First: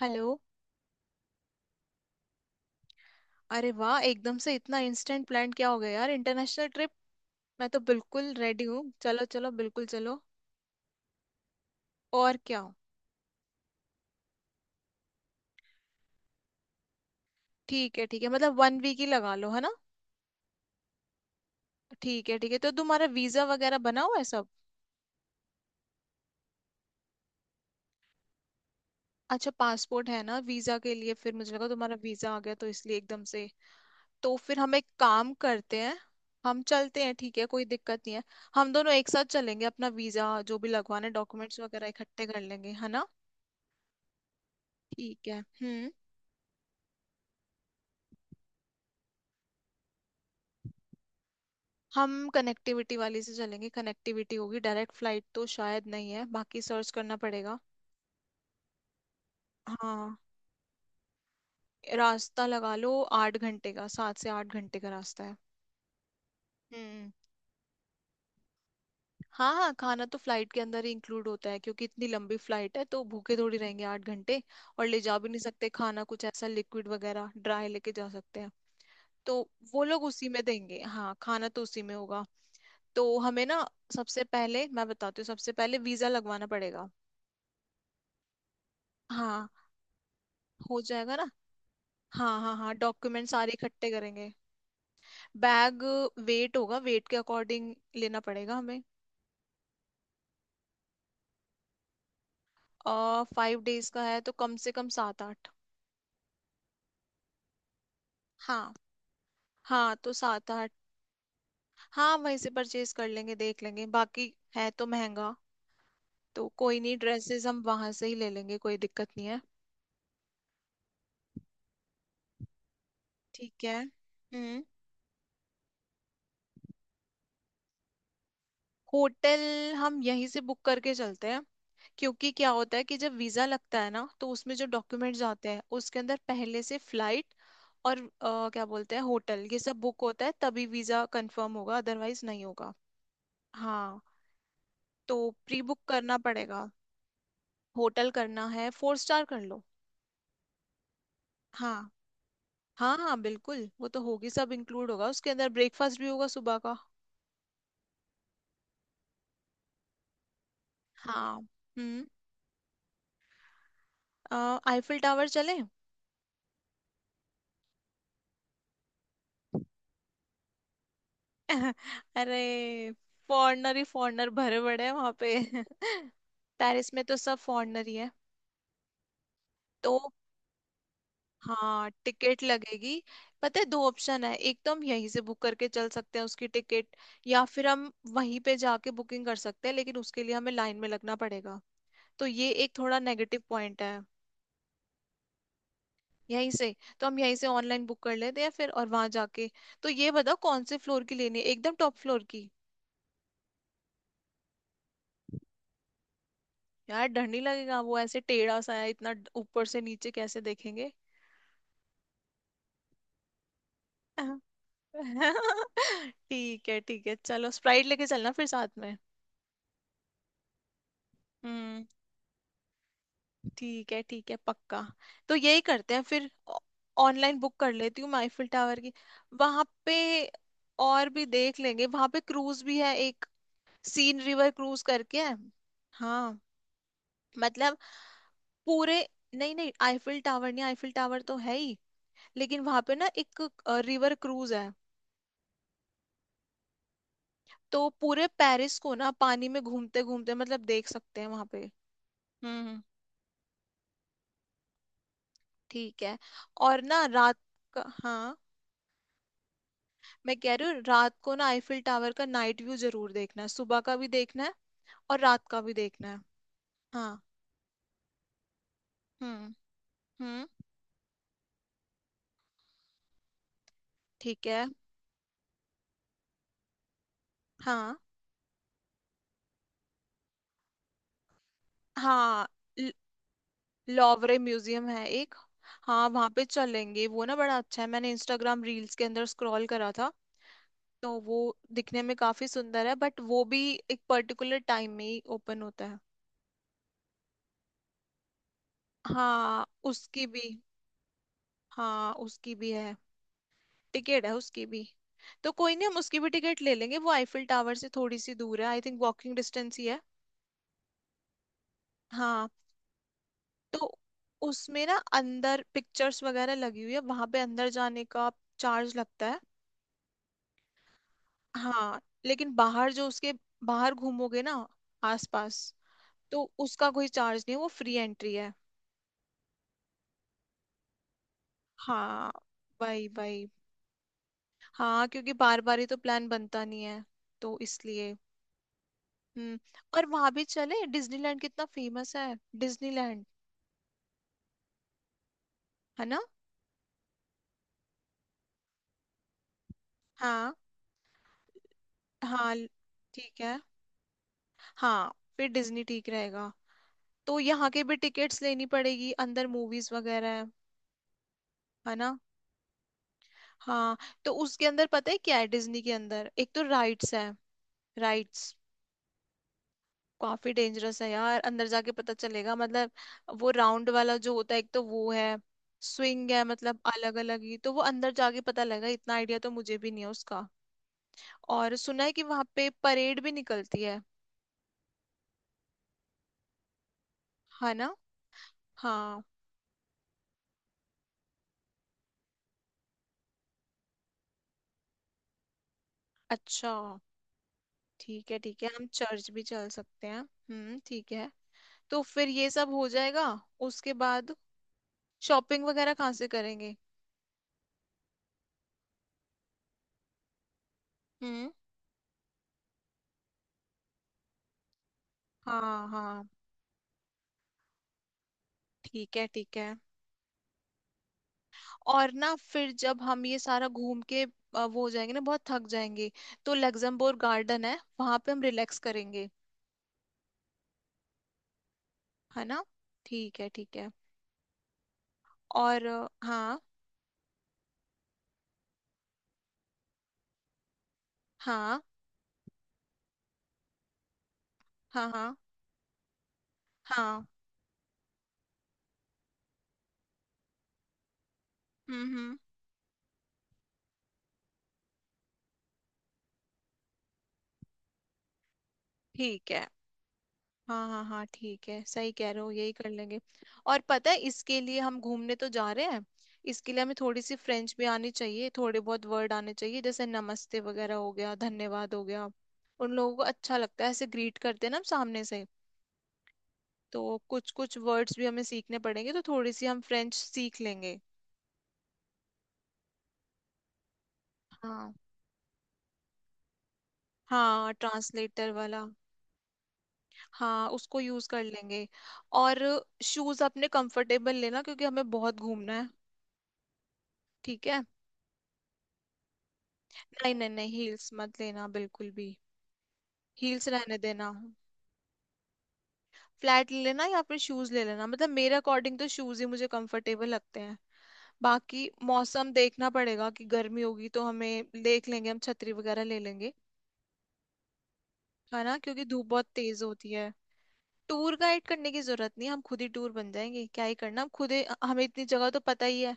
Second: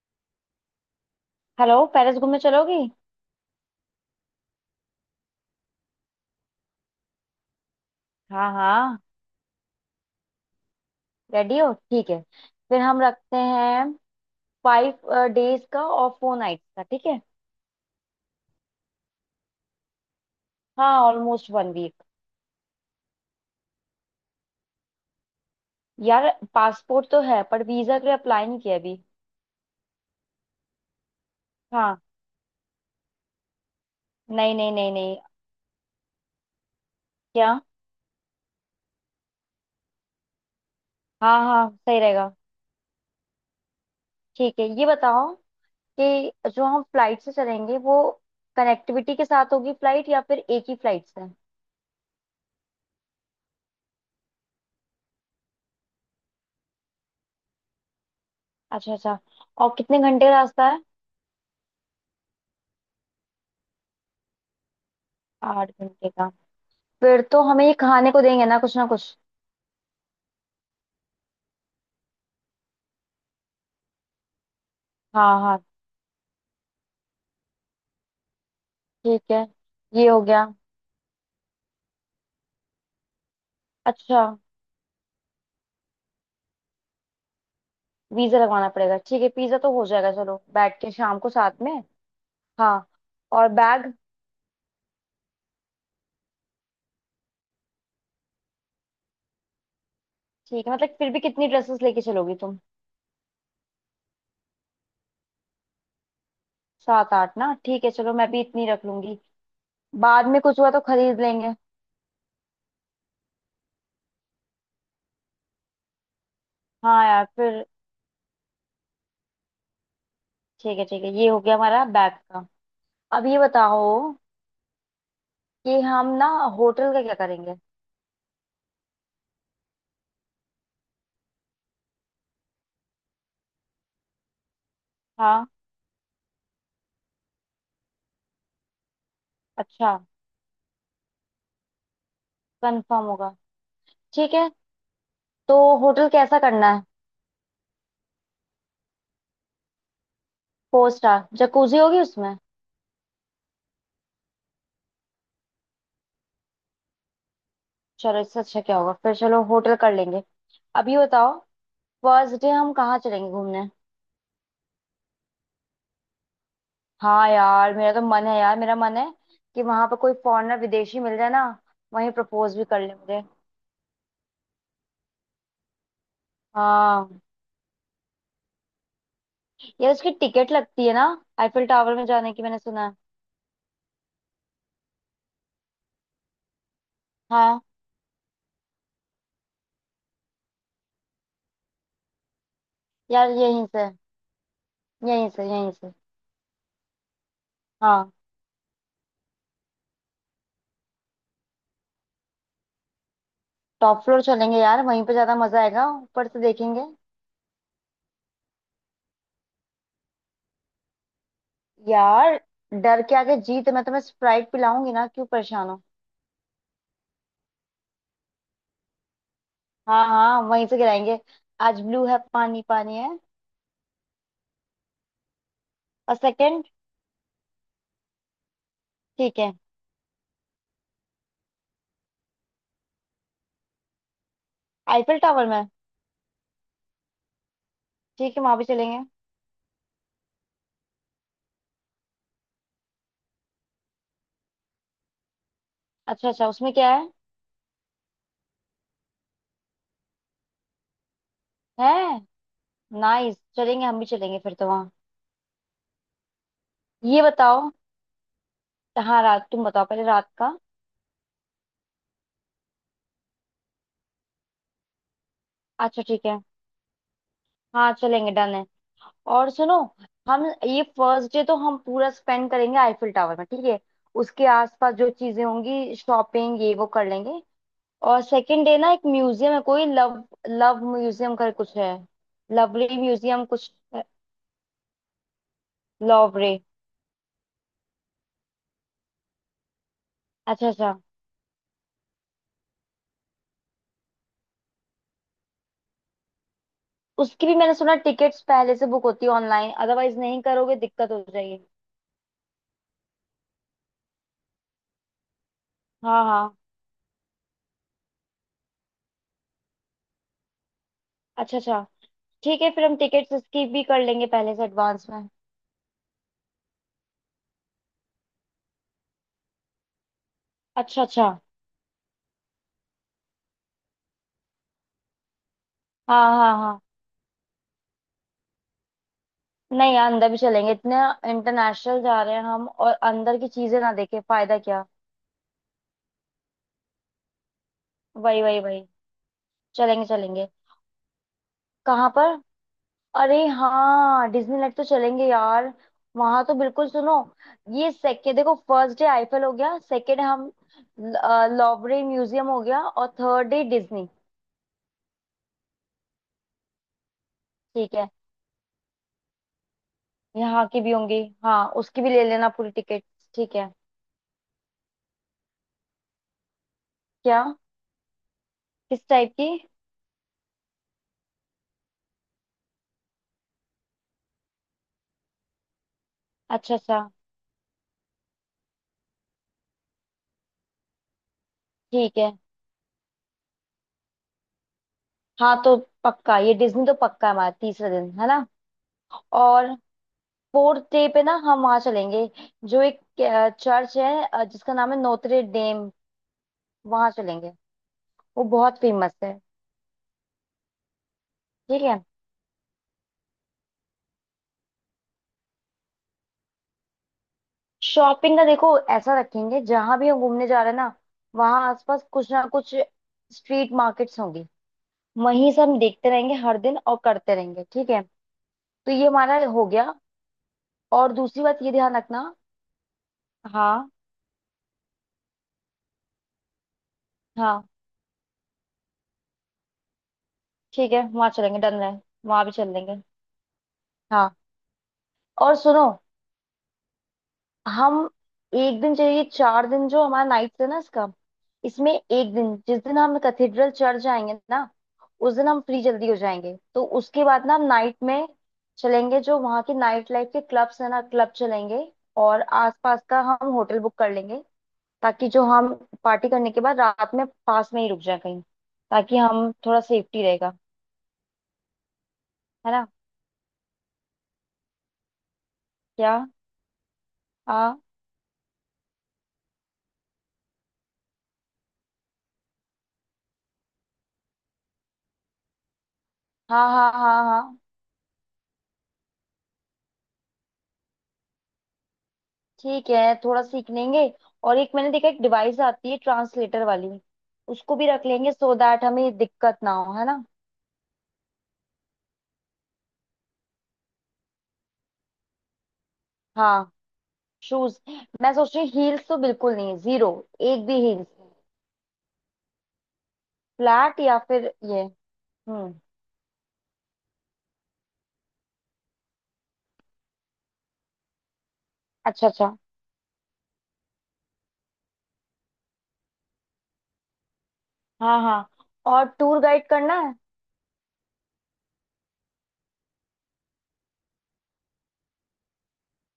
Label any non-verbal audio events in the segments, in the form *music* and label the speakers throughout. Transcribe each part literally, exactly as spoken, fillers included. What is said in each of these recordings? Speaker 1: Hello.
Speaker 2: Hello. Paris घूमने चलोगी?
Speaker 1: अरे वाह, एकदम से इतना इंस्टेंट प्लान क्या हो गया यार, इंटरनेशनल ट्रिप। मैं तो बिल्कुल
Speaker 2: हाँ
Speaker 1: रेडी हूँ,
Speaker 2: हाँ,
Speaker 1: चलो चलो बिल्कुल चलो।
Speaker 2: रेडी हो? ठीक है,
Speaker 1: और क्या हो।
Speaker 2: फिर हम रखते हैं फाइव डेज का और फोर नाइट्स का, ठीक है।
Speaker 1: ठीक है ठीक है, मतलब वन वीक ही लगा लो, है ना।
Speaker 2: हाँ, ऑलमोस्ट वन वीक।
Speaker 1: ठीक है ठीक है, तो तुम्हारा वीजा वगैरह बना हुआ है सब।
Speaker 2: यार, पासपोर्ट तो है पर वीजा के लिए अप्लाई नहीं किया अभी।
Speaker 1: अच्छा, पासपोर्ट है ना वीजा के लिए, फिर मुझे लगा तुम्हारा
Speaker 2: हाँ,
Speaker 1: वीजा आ गया तो इसलिए एकदम से। तो
Speaker 2: नहीं
Speaker 1: फिर
Speaker 2: नहीं
Speaker 1: हम एक
Speaker 2: नहीं नहीं।
Speaker 1: काम करते हैं, हम चलते हैं, ठीक है,
Speaker 2: क्या?
Speaker 1: कोई दिक्कत नहीं है। हम दोनों एक साथ चलेंगे, अपना वीजा जो भी लगवाना है,
Speaker 2: हाँ
Speaker 1: डॉक्यूमेंट्स
Speaker 2: हाँ,
Speaker 1: वगैरह
Speaker 2: सही
Speaker 1: इकट्ठे
Speaker 2: रहेगा।
Speaker 1: कर लेंगे, है ना।
Speaker 2: ठीक है, ये
Speaker 1: ठीक
Speaker 2: बताओ
Speaker 1: है। हम्म।
Speaker 2: कि जो हम फ्लाइट से चलेंगे वो कनेक्टिविटी के साथ होगी फ्लाइट या फिर एक ही फ्लाइट से?
Speaker 1: हम कनेक्टिविटी वाली से चलेंगे, कनेक्टिविटी होगी, डायरेक्ट फ्लाइट तो शायद नहीं है, बाकी सर्च करना पड़ेगा।
Speaker 2: अच्छा अच्छा, और कितने
Speaker 1: हाँ,
Speaker 2: घंटे का रास्ता है?
Speaker 1: रास्ता लगा लो आठ घंटे का, सात से आठ घंटे का रास्ता है।
Speaker 2: आठ घंटे का?
Speaker 1: हम्म।
Speaker 2: फिर तो हमें ये खाने को देंगे ना कुछ ना कुछ।
Speaker 1: हाँ हाँ, खाना तो फ्लाइट के अंदर ही इंक्लूड होता है, क्योंकि इतनी लंबी फ्लाइट है तो भूखे थोड़ी रहेंगे आठ घंटे। और ले जा भी
Speaker 2: हाँ
Speaker 1: नहीं
Speaker 2: हाँ,
Speaker 1: सकते खाना, कुछ ऐसा लिक्विड वगैरह ड्राई लेके जा सकते हैं।
Speaker 2: ठीक
Speaker 1: तो
Speaker 2: है,
Speaker 1: वो लोग
Speaker 2: ये हो
Speaker 1: उसी में
Speaker 2: गया।
Speaker 1: देंगे, हाँ, खाना तो उसी में होगा। तो हमें ना
Speaker 2: अच्छा,
Speaker 1: सबसे पहले, मैं बताती हूँ, सबसे पहले वीजा लगवाना पड़ेगा।
Speaker 2: वीजा लगवाना पड़ेगा, ठीक है,
Speaker 1: हाँ,
Speaker 2: पिज्जा तो हो जाएगा, चलो
Speaker 1: हो
Speaker 2: बैठ के
Speaker 1: जाएगा
Speaker 2: शाम
Speaker 1: ना।
Speaker 2: को साथ में।
Speaker 1: हाँ हाँ हाँ,
Speaker 2: हाँ,
Speaker 1: डॉक्यूमेंट
Speaker 2: और
Speaker 1: सारे इकट्ठे
Speaker 2: बैग?
Speaker 1: करेंगे। बैग वेट होगा, वेट के अकॉर्डिंग लेना पड़ेगा हमें।
Speaker 2: ठीक है, मतलब फिर भी कितनी ड्रेसेस लेके चलोगी तुम?
Speaker 1: और फाइव डेज का है तो कम से कम सात आठ।
Speaker 2: सात आठ ना, ठीक है, चलो मैं भी इतनी
Speaker 1: हाँ
Speaker 2: रख लूंगी।
Speaker 1: हाँ, तो
Speaker 2: बाद में
Speaker 1: सात
Speaker 2: कुछ
Speaker 1: आठ।
Speaker 2: हुआ तो खरीद लेंगे।
Speaker 1: हाँ, वहीं से परचेज कर लेंगे, देख लेंगे, बाकी है तो महंगा। तो कोई नहीं,
Speaker 2: हाँ यार,
Speaker 1: ड्रेसेस हम
Speaker 2: फिर
Speaker 1: वहां से ही ले लेंगे, कोई दिक्कत नहीं है।
Speaker 2: ठीक है ठीक है, ये हो गया हमारा बैग का। अब ये
Speaker 1: ठीक है।
Speaker 2: बताओ
Speaker 1: हम्म।
Speaker 2: कि हम ना होटल का क्या करेंगे?
Speaker 1: होटल हम यहीं से बुक करके चलते हैं, क्योंकि क्या होता है कि जब वीजा लगता है ना तो उसमें जो डॉक्यूमेंट्स
Speaker 2: हाँ,
Speaker 1: आते हैं उसके अंदर पहले से फ्लाइट और अ, क्या बोलते हैं होटल, ये सब
Speaker 2: अच्छा,
Speaker 1: बुक होता है तभी वीजा कंफर्म होगा, अदरवाइज नहीं होगा।
Speaker 2: कंफर्म होगा?
Speaker 1: हाँ।
Speaker 2: ठीक है,
Speaker 1: तो
Speaker 2: तो
Speaker 1: प्री बुक
Speaker 2: होटल
Speaker 1: करना
Speaker 2: कैसा
Speaker 1: पड़ेगा।
Speaker 2: करना है?
Speaker 1: होटल करना है, फोर स्टार कर लो।
Speaker 2: फोर स्टार, जकूजी
Speaker 1: हाँ
Speaker 2: होगी उसमें?
Speaker 1: हाँ हाँ, बिल्कुल वो तो होगी, सब इंक्लूड होगा उसके अंदर, ब्रेकफास्ट भी होगा सुबह का।
Speaker 2: चलो, इससे अच्छा क्या होगा, फिर चलो होटल कर लेंगे। अब ये बताओ,
Speaker 1: हाँ। हम्म।
Speaker 2: फर्स्ट डे हम कहाँ चलेंगे घूमने?
Speaker 1: अ, आईफिल टावर चले।
Speaker 2: हाँ यार, मेरा तो मन है, यार मेरा मन है कि वहां पर कोई फॉरेनर, विदेशी मिल जाए ना,
Speaker 1: *laughs*
Speaker 2: वहीं
Speaker 1: अरे,
Speaker 2: प्रपोज भी कर ले मुझे।
Speaker 1: फॉरनर ही फॉरनर भरे पड़े हैं वहां पे। *laughs* पेरिस में तो
Speaker 2: हाँ,
Speaker 1: सब फॉरनर ही है।
Speaker 2: यार
Speaker 1: तो
Speaker 2: उसकी टिकट लगती है ना आईफिल
Speaker 1: हाँ,
Speaker 2: टावर में जाने
Speaker 1: टिकट
Speaker 2: की, मैंने सुना है।
Speaker 1: लगेगी। पता है, दो ऑप्शन है, एक तो हम यहीं से बुक करके चल सकते हैं उसकी टिकट, या
Speaker 2: हाँ
Speaker 1: फिर हम वहीं पे जाके बुकिंग कर सकते हैं, लेकिन उसके लिए हमें लाइन में लगना पड़ेगा। तो ये एक थोड़ा
Speaker 2: यार,
Speaker 1: नेगेटिव
Speaker 2: यहीं
Speaker 1: पॉइंट
Speaker 2: से,
Speaker 1: है।
Speaker 2: यहीं से यहीं से।
Speaker 1: यहीं से, तो हम यहीं से ऑनलाइन बुक
Speaker 2: हाँ,
Speaker 1: कर लेते हैं फिर, और वहां जाके। तो ये बताओ कौन से फ्लोर की लेनी है, एकदम टॉप फ्लोर की।
Speaker 2: टॉप फ्लोर चलेंगे यार, वहीं पे ज्यादा मजा आएगा, ऊपर से देखेंगे।
Speaker 1: यार डर नहीं लगेगा, वो ऐसे टेढ़ा सा है, इतना ड- ऊपर से नीचे कैसे देखेंगे।
Speaker 2: यार, डर के आगे जीत, मैं तुम्हें स्प्राइट
Speaker 1: *laughs*
Speaker 2: पिलाऊंगी ना, क्यों परेशान हो।
Speaker 1: ठीक है ठीक है, चलो स्प्राइट लेके चलना फिर साथ में।
Speaker 2: हाँ हाँ, वहीं से गिराएंगे। आज
Speaker 1: हम्म।
Speaker 2: ब्लू है, पानी पानी है।
Speaker 1: ठीक है ठीक है, पक्का, तो यही करते हैं
Speaker 2: और
Speaker 1: फिर।
Speaker 2: सेकंड,
Speaker 1: ऑनलाइन बुक कर लेती हूँ मैं आईफिल टावर की।
Speaker 2: ठीक है,
Speaker 1: वहां पे और भी देख लेंगे, वहां पे क्रूज भी है एक, सीन रिवर क्रूज
Speaker 2: आईफिल
Speaker 1: करके है।
Speaker 2: टावर में?
Speaker 1: हाँ, मतलब
Speaker 2: ठीक है, वहां भी
Speaker 1: पूरे,
Speaker 2: चलेंगे।
Speaker 1: नहीं नहीं आईफिल टावर नहीं, आईफिल टावर तो है ही, लेकिन वहां पे ना एक रिवर क्रूज है।
Speaker 2: अच्छा अच्छा, उसमें क्या है?
Speaker 1: तो पूरे पेरिस को ना पानी में घूमते घूमते मतलब देख सकते हैं वहां पे।
Speaker 2: है?
Speaker 1: हम्म।
Speaker 2: नाइस, चलेंगे, हम भी चलेंगे फिर तो वहाँ।
Speaker 1: ठीक है, और ना
Speaker 2: ये
Speaker 1: रात
Speaker 2: बताओ,
Speaker 1: का, हाँ,
Speaker 2: हाँ रात तुम बताओ पहले, रात
Speaker 1: मैं कह
Speaker 2: का।
Speaker 1: रही हूँ रात को ना आईफिल टावर का नाइट व्यू जरूर देखना है, सुबह का भी देखना है और रात का भी
Speaker 2: अच्छा,
Speaker 1: देखना है।
Speaker 2: ठीक है,
Speaker 1: हाँ।
Speaker 2: हाँ चलेंगे, डन है। और
Speaker 1: हम्म।
Speaker 2: सुनो,
Speaker 1: हम्म।
Speaker 2: हम ये फर्स्ट डे तो हम पूरा स्पेंड करेंगे आईफिल टावर में, ठीक है। उसके
Speaker 1: ठीक है।
Speaker 2: आसपास जो चीजें होंगी शॉपिंग ये वो कर लेंगे।
Speaker 1: हाँ
Speaker 2: और सेकंड डे ना एक म्यूजियम है, कोई लव लव म्यूजियम कर कुछ है,
Speaker 1: हाँ,
Speaker 2: लवली
Speaker 1: ल-
Speaker 2: म्यूजियम कुछ,
Speaker 1: लॉवरे म्यूजियम है एक। हाँ वहाँ पे
Speaker 2: लवरे।
Speaker 1: चलेंगे, वो ना बड़ा अच्छा है, मैंने इंस्टाग्राम रील्स के अंदर स्क्रॉल करा था।
Speaker 2: अच्छा अच्छा।
Speaker 1: तो वो दिखने में काफी सुंदर है, बट वो भी एक पर्टिकुलर टाइम में ही ओपन होता है।
Speaker 2: उसकी भी मैंने सुना टिकट्स पहले से बुक होती है
Speaker 1: हाँ
Speaker 2: ऑनलाइन, अदरवाइज
Speaker 1: उसकी
Speaker 2: नहीं
Speaker 1: भी,
Speaker 2: करोगे दिक्कत हो जाएगी।
Speaker 1: हाँ उसकी भी है, टिकट है उसकी भी। तो कोई नहीं, हम उसकी
Speaker 2: हाँ
Speaker 1: भी
Speaker 2: हाँ,
Speaker 1: टिकट ले लेंगे, वो आईफिल टावर से थोड़ी सी दूर है, आई थिंक वॉकिंग डिस्टेंस ही है।
Speaker 2: अच्छा अच्छा।
Speaker 1: हाँ।
Speaker 2: ठीक है, फिर हम टिकट्स इसकी भी
Speaker 1: तो
Speaker 2: कर लेंगे पहले से
Speaker 1: उसमें ना
Speaker 2: एडवांस में।
Speaker 1: अंदर पिक्चर्स वगैरह लगी हुई है, वहां पे अंदर जाने का चार्ज लगता है।
Speaker 2: अच्छा अच्छा,
Speaker 1: हाँ, लेकिन बाहर जो उसके, बाहर घूमोगे ना आसपास,
Speaker 2: हाँ
Speaker 1: तो
Speaker 2: हाँ हाँ।
Speaker 1: उसका कोई चार्ज नहीं है, वो फ्री एंट्री है।
Speaker 2: नहीं यार, अंदर भी चलेंगे, इतने इंटरनेशनल जा
Speaker 1: हाँ।
Speaker 2: रहे हैं हम और
Speaker 1: वही
Speaker 2: अंदर
Speaker 1: वही,
Speaker 2: की चीजें ना देखे, फायदा क्या।
Speaker 1: हाँ क्योंकि बार बार ही तो प्लान बनता नहीं है, तो इसलिए।
Speaker 2: वही वही वही,
Speaker 1: हम्म।
Speaker 2: चलेंगे
Speaker 1: और वहां भी
Speaker 2: चलेंगे।
Speaker 1: चले, डिज्नीलैंड कितना
Speaker 2: कहाँ
Speaker 1: फेमस
Speaker 2: पर?
Speaker 1: है। डिज्नीलैंड।
Speaker 2: अरे हाँ, डिज्नीलैंड तो चलेंगे यार,
Speaker 1: है ना।
Speaker 2: वहां तो बिल्कुल, सुनो, ये सेकेंड, देखो फर्स्ट डे आईफल हो गया, सेकेंड हम
Speaker 1: हाँ
Speaker 2: लॉवरे म्यूजियम
Speaker 1: हाँ।
Speaker 2: हो
Speaker 1: ल-
Speaker 2: गया, और
Speaker 1: ठीक
Speaker 2: थर्ड
Speaker 1: है।
Speaker 2: Day Disney.
Speaker 1: हाँ फिर डिज्नी ठीक रहेगा। तो यहाँ के
Speaker 2: ठीक
Speaker 1: भी
Speaker 2: है,
Speaker 1: टिकट्स लेनी पड़ेगी, अंदर मूवीज वगैरह है।
Speaker 2: यहाँ की भी होंगी, हाँ
Speaker 1: है
Speaker 2: उसकी भी
Speaker 1: ना।
Speaker 2: ले लेना पूरी टिकट। ठीक है।
Speaker 1: हाँ। तो उसके अंदर पता है क्या है, डिज्नी के अंदर एक तो राइड्स है।
Speaker 2: क्या?
Speaker 1: राइड्स।
Speaker 2: किस टाइप की?
Speaker 1: काफी डेंजरस है यार, अंदर जाके पता चलेगा, मतलब वो राउंड वाला जो होता है एक, तो वो है, स्विंग है,
Speaker 2: अच्छा
Speaker 1: मतलब
Speaker 2: अच्छा,
Speaker 1: अलग अलग, ही तो वो अंदर जाके पता लगेगा, इतना आइडिया तो मुझे भी नहीं है उसका। और सुना है
Speaker 2: ठीक
Speaker 1: कि
Speaker 2: है,
Speaker 1: वहां पे परेड भी निकलती है।
Speaker 2: हाँ तो पक्का, ये डिज्नी तो पक्का है, हमारा
Speaker 1: है
Speaker 2: तीसरा
Speaker 1: ना।
Speaker 2: दिन है ना।
Speaker 1: हाँ।
Speaker 2: और फोर्थ डे पे ना हम वहाँ चलेंगे जो एक चर्च है अ, जिसका नाम है नोत्रे डेम,
Speaker 1: अच्छा,
Speaker 2: वहां चलेंगे,
Speaker 1: ठीक है
Speaker 2: वो
Speaker 1: ठीक है,
Speaker 2: बहुत
Speaker 1: हम
Speaker 2: फेमस
Speaker 1: चर्च
Speaker 2: है।
Speaker 1: भी चल सकते हैं, हम्म, ठीक है।
Speaker 2: ठीक
Speaker 1: तो
Speaker 2: है,
Speaker 1: फिर ये सब हो जाएगा, उसके बाद शॉपिंग वगैरह कहाँ से करेंगे।
Speaker 2: शॉपिंग का देखो ऐसा रखेंगे, जहां भी हम घूमने जा रहे हैं ना
Speaker 1: हम्म।
Speaker 2: वहां आसपास कुछ ना कुछ स्ट्रीट मार्केट्स होंगी, वहीं से हम
Speaker 1: हाँ
Speaker 2: देखते
Speaker 1: हाँ,
Speaker 2: रहेंगे हर दिन और करते रहेंगे, ठीक है। तो ये
Speaker 1: ठीक है
Speaker 2: हमारा
Speaker 1: ठीक
Speaker 2: हो
Speaker 1: है।
Speaker 2: गया, और दूसरी बात ये ध्यान
Speaker 1: और
Speaker 2: रखना।
Speaker 1: ना फिर जब हम ये सारा
Speaker 2: हाँ
Speaker 1: घूम के अ, वो हो जाएंगे ना, बहुत थक जाएंगे, तो लग्जमबर्ग
Speaker 2: हाँ,
Speaker 1: गार्डन है वहां पे, हम रिलैक्स करेंगे।
Speaker 2: ठीक है, वहां चलेंगे, डन है,
Speaker 1: है
Speaker 2: वहां भी
Speaker 1: ना।
Speaker 2: चल लेंगे।
Speaker 1: ठीक है ठीक है।
Speaker 2: हाँ और
Speaker 1: और
Speaker 2: सुनो,
Speaker 1: अ, हाँ।
Speaker 2: हम एक दिन चाहिए, चार दिन जो हमारा नाइट है ना इसका,
Speaker 1: हाँ
Speaker 2: इसमें एक दिन जिस दिन हम कैथेड्रल चर्च जाएंगे ना,
Speaker 1: हाँ
Speaker 2: उस
Speaker 1: हाँ।
Speaker 2: दिन हम फ्री जल्दी हो जाएंगे तो उसके
Speaker 1: हाँ।
Speaker 2: बाद ना हम नाइट में चलेंगे, जो वहाँ के नाइट लाइफ के क्लब्स है ना, क्लब चलेंगे।
Speaker 1: हम्म। हम्म।
Speaker 2: और आसपास का हम होटल बुक कर लेंगे ताकि जो हम पार्टी करने के बाद रात में पास में ही रुक जाए कहीं, ताकि
Speaker 1: ठीक
Speaker 2: हम
Speaker 1: है।
Speaker 2: थोड़ा सेफ्टी रहेगा,
Speaker 1: हाँ हाँ हाँ, ठीक है, सही कह रहे हो, यही
Speaker 2: है ना।
Speaker 1: कर लेंगे। और पता है, इसके लिए, हम घूमने तो जा रहे हैं,
Speaker 2: क्या?
Speaker 1: इसके लिए हमें थोड़ी सी फ्रेंच
Speaker 2: हाँ
Speaker 1: भी आनी चाहिए, थोड़े बहुत वर्ड आने चाहिए, जैसे नमस्ते वगैरह हो गया, धन्यवाद हो गया, उन लोगों को अच्छा लगता है ऐसे ग्रीट करते हैं ना हम सामने से।
Speaker 2: हाँ हाँ
Speaker 1: तो
Speaker 2: हाँ
Speaker 1: कुछ
Speaker 2: हाँ।
Speaker 1: कुछ वर्ड्स भी हमें सीखने पड़ेंगे, तो थोड़ी सी हम फ्रेंच सीख लेंगे।
Speaker 2: ठीक है, थोड़ा सीख लेंगे। और एक मैंने
Speaker 1: हाँ।
Speaker 2: देखा एक डिवाइस आती है ट्रांसलेटर वाली,
Speaker 1: हाँ
Speaker 2: उसको भी रख लेंगे,
Speaker 1: ट्रांसलेटर
Speaker 2: सो
Speaker 1: वाला।
Speaker 2: दैट हमें दिक्कत ना हो, है ना।
Speaker 1: हाँ, उसको यूज कर लेंगे। और शूज अपने कंफर्टेबल लेना, क्योंकि हमें बहुत घूमना है।
Speaker 2: हाँ,
Speaker 1: ठीक
Speaker 2: शूज।
Speaker 1: है।
Speaker 2: मैं सोच रही हूँ हील्स तो बिल्कुल नहीं है, जीरो,
Speaker 1: नहीं नहीं
Speaker 2: एक
Speaker 1: नहीं,
Speaker 2: भी हील्स।
Speaker 1: हील्स मत लेना बिल्कुल भी। हील्स रहने
Speaker 2: फ्लैट या
Speaker 1: देना।
Speaker 2: फिर ये, हम्म,
Speaker 1: फ्लैट ले लेना या फिर शूज ले लेना, मतलब मेरे अकॉर्डिंग तो शूज ही मुझे कंफर्टेबल लगते हैं। बाकी
Speaker 2: अच्छा अच्छा,
Speaker 1: मौसम देखना पड़ेगा, कि गर्मी होगी तो हमें देख लेंगे, हम छतरी वगैरह ले लेंगे।
Speaker 2: हाँ हाँ।
Speaker 1: है ना, क्योंकि
Speaker 2: और
Speaker 1: धूप
Speaker 2: टूर
Speaker 1: बहुत
Speaker 2: गाइड
Speaker 1: तेज
Speaker 2: करना
Speaker 1: होती
Speaker 2: है?
Speaker 1: है। टूर गाइड करने की जरूरत नहीं, हम खुद ही टूर बन जाएंगे, क्या ही करना, हम खुद ही, हमें इतनी जगह तो पता ही है।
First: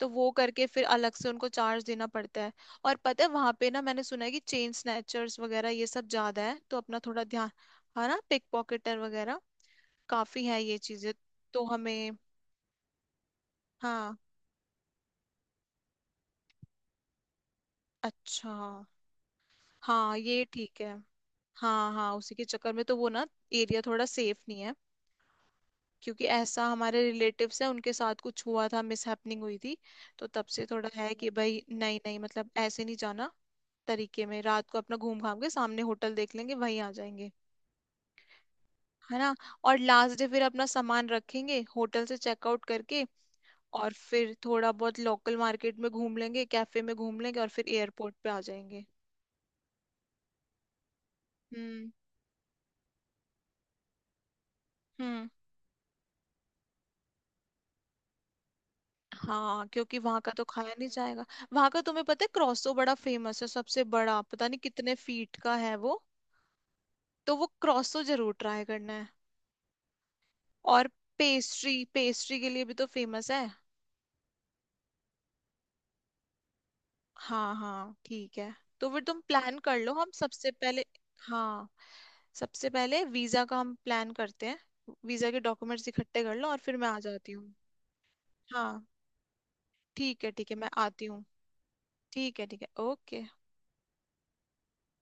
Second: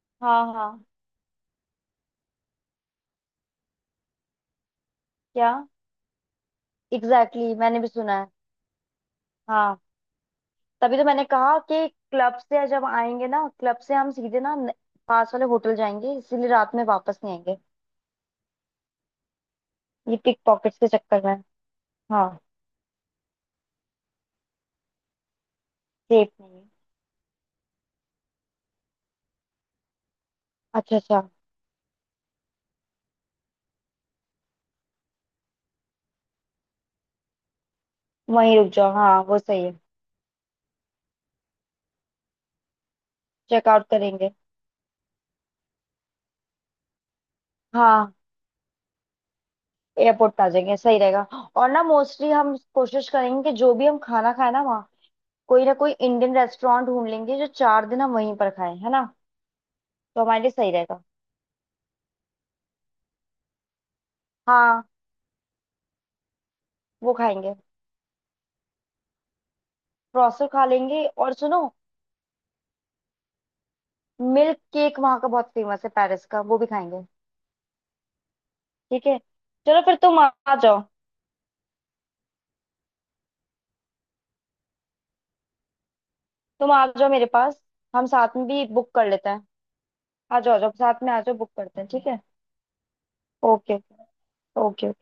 Speaker 1: तो वो
Speaker 2: हाँ
Speaker 1: करके
Speaker 2: हाँ।
Speaker 1: फिर अलग से उनको चार्ज देना पड़ता है। और पता है वहां पे ना, मैंने सुना है कि चेन स्नैचर्स
Speaker 2: क्या?
Speaker 1: वगैरह ये सब ज्यादा है, तो अपना थोड़ा
Speaker 2: एग्जैक्टली
Speaker 1: ध्यान।
Speaker 2: exactly, मैंने भी
Speaker 1: है
Speaker 2: सुना
Speaker 1: ना,
Speaker 2: है।
Speaker 1: पिक पॉकेटर वगैरह
Speaker 2: हाँ,
Speaker 1: काफी है ये
Speaker 2: तभी तो
Speaker 1: चीजें।
Speaker 2: मैंने कहा
Speaker 1: तो
Speaker 2: कि
Speaker 1: हमें,
Speaker 2: क्लब से जब आएंगे ना, क्लब से हम
Speaker 1: हाँ,
Speaker 2: सीधे ना न- पास वाले होटल जाएंगे, इसीलिए रात में वापस नहीं आएंगे,
Speaker 1: अच्छा, हाँ
Speaker 2: ये पिक
Speaker 1: ये
Speaker 2: पॉकेट
Speaker 1: ठीक
Speaker 2: के
Speaker 1: है।
Speaker 2: चक्कर में।
Speaker 1: हाँ हाँ,
Speaker 2: हाँ,
Speaker 1: उसी के चक्कर में तो वो ना एरिया थोड़ा सेफ नहीं है। क्योंकि
Speaker 2: सेफ नहीं
Speaker 1: ऐसा
Speaker 2: है?
Speaker 1: हमारे रिलेटिव्स हैं, उनके साथ कुछ हुआ था, मिसहैपनिंग हुई थी, तो तब से थोड़ा
Speaker 2: अच्छा
Speaker 1: है
Speaker 2: अच्छा,
Speaker 1: कि भाई नहीं नहीं, मतलब ऐसे नहीं जाना तरीके में। रात को अपना घूम घाम के सामने होटल देख लेंगे, वहीं आ जाएंगे।
Speaker 2: वहीं रुक जाओ,
Speaker 1: है
Speaker 2: हाँ
Speaker 1: ना।
Speaker 2: वो सही है।
Speaker 1: और लास्ट डे फिर अपना सामान रखेंगे होटल से चेकआउट करके,
Speaker 2: चेकआउट
Speaker 1: और
Speaker 2: करेंगे।
Speaker 1: फिर थोड़ा बहुत लोकल मार्केट में घूम लेंगे, कैफे में घूम लेंगे, और फिर एयरपोर्ट
Speaker 2: हाँ,
Speaker 1: पे आ जाएंगे।
Speaker 2: एयरपोर्ट पे आ जाएंगे, सही रहेगा। और ना
Speaker 1: हम्म।
Speaker 2: मोस्टली हम कोशिश करेंगे कि जो भी हम खाना खाए ना वहाँ,
Speaker 1: हम्म।
Speaker 2: कोई ना कोई इंडियन रेस्टोरेंट ढूंढ लेंगे, जो चार दिन हम वहीं पर खाएं, है ना।
Speaker 1: हाँ, क्योंकि वहां
Speaker 2: तो
Speaker 1: का
Speaker 2: हमारे
Speaker 1: तो
Speaker 2: लिए सही
Speaker 1: खाया नहीं
Speaker 2: रहेगा।
Speaker 1: जाएगा। वहां का, तुम्हें पता है क्रॉसो बड़ा फेमस है, सबसे बड़ा, पता नहीं
Speaker 2: हाँ,
Speaker 1: कितने फीट का है वो।
Speaker 2: वो
Speaker 1: तो वो
Speaker 2: खाएंगे,
Speaker 1: क्रॉसो जरूर ट्राई करना है।
Speaker 2: प्रोसो खा
Speaker 1: और
Speaker 2: लेंगे। और सुनो,
Speaker 1: पेस्ट्री, पेस्ट्री के लिए भी तो फेमस है।
Speaker 2: मिल्क केक वहाँ का बहुत फेमस है पेरिस का, वो भी खाएंगे।
Speaker 1: हाँ हाँ ठीक है। तो फिर
Speaker 2: ठीक है,
Speaker 1: तुम प्लान कर
Speaker 2: चलो,
Speaker 1: लो,
Speaker 2: फिर
Speaker 1: हम
Speaker 2: तुम आ
Speaker 1: सबसे
Speaker 2: आ जाओ,
Speaker 1: पहले, हाँ, सबसे पहले वीजा का हम प्लान करते हैं। वीजा के डॉक्यूमेंट्स इकट्ठे कर लो और
Speaker 2: तुम
Speaker 1: फिर
Speaker 2: आ
Speaker 1: मैं आ
Speaker 2: जाओ मेरे
Speaker 1: जाती हूँ।
Speaker 2: पास, हम साथ में भी
Speaker 1: हाँ
Speaker 2: बुक कर लेते हैं।
Speaker 1: ठीक है
Speaker 2: आ
Speaker 1: ठीक
Speaker 2: जाओ
Speaker 1: है,
Speaker 2: आ
Speaker 1: मैं
Speaker 2: जाओ, साथ
Speaker 1: आती
Speaker 2: में आ
Speaker 1: हूँ।
Speaker 2: जाओ, बुक करते हैं, ठीक है।
Speaker 1: ठीक है ठीक है, ओके।
Speaker 2: Okay, okay.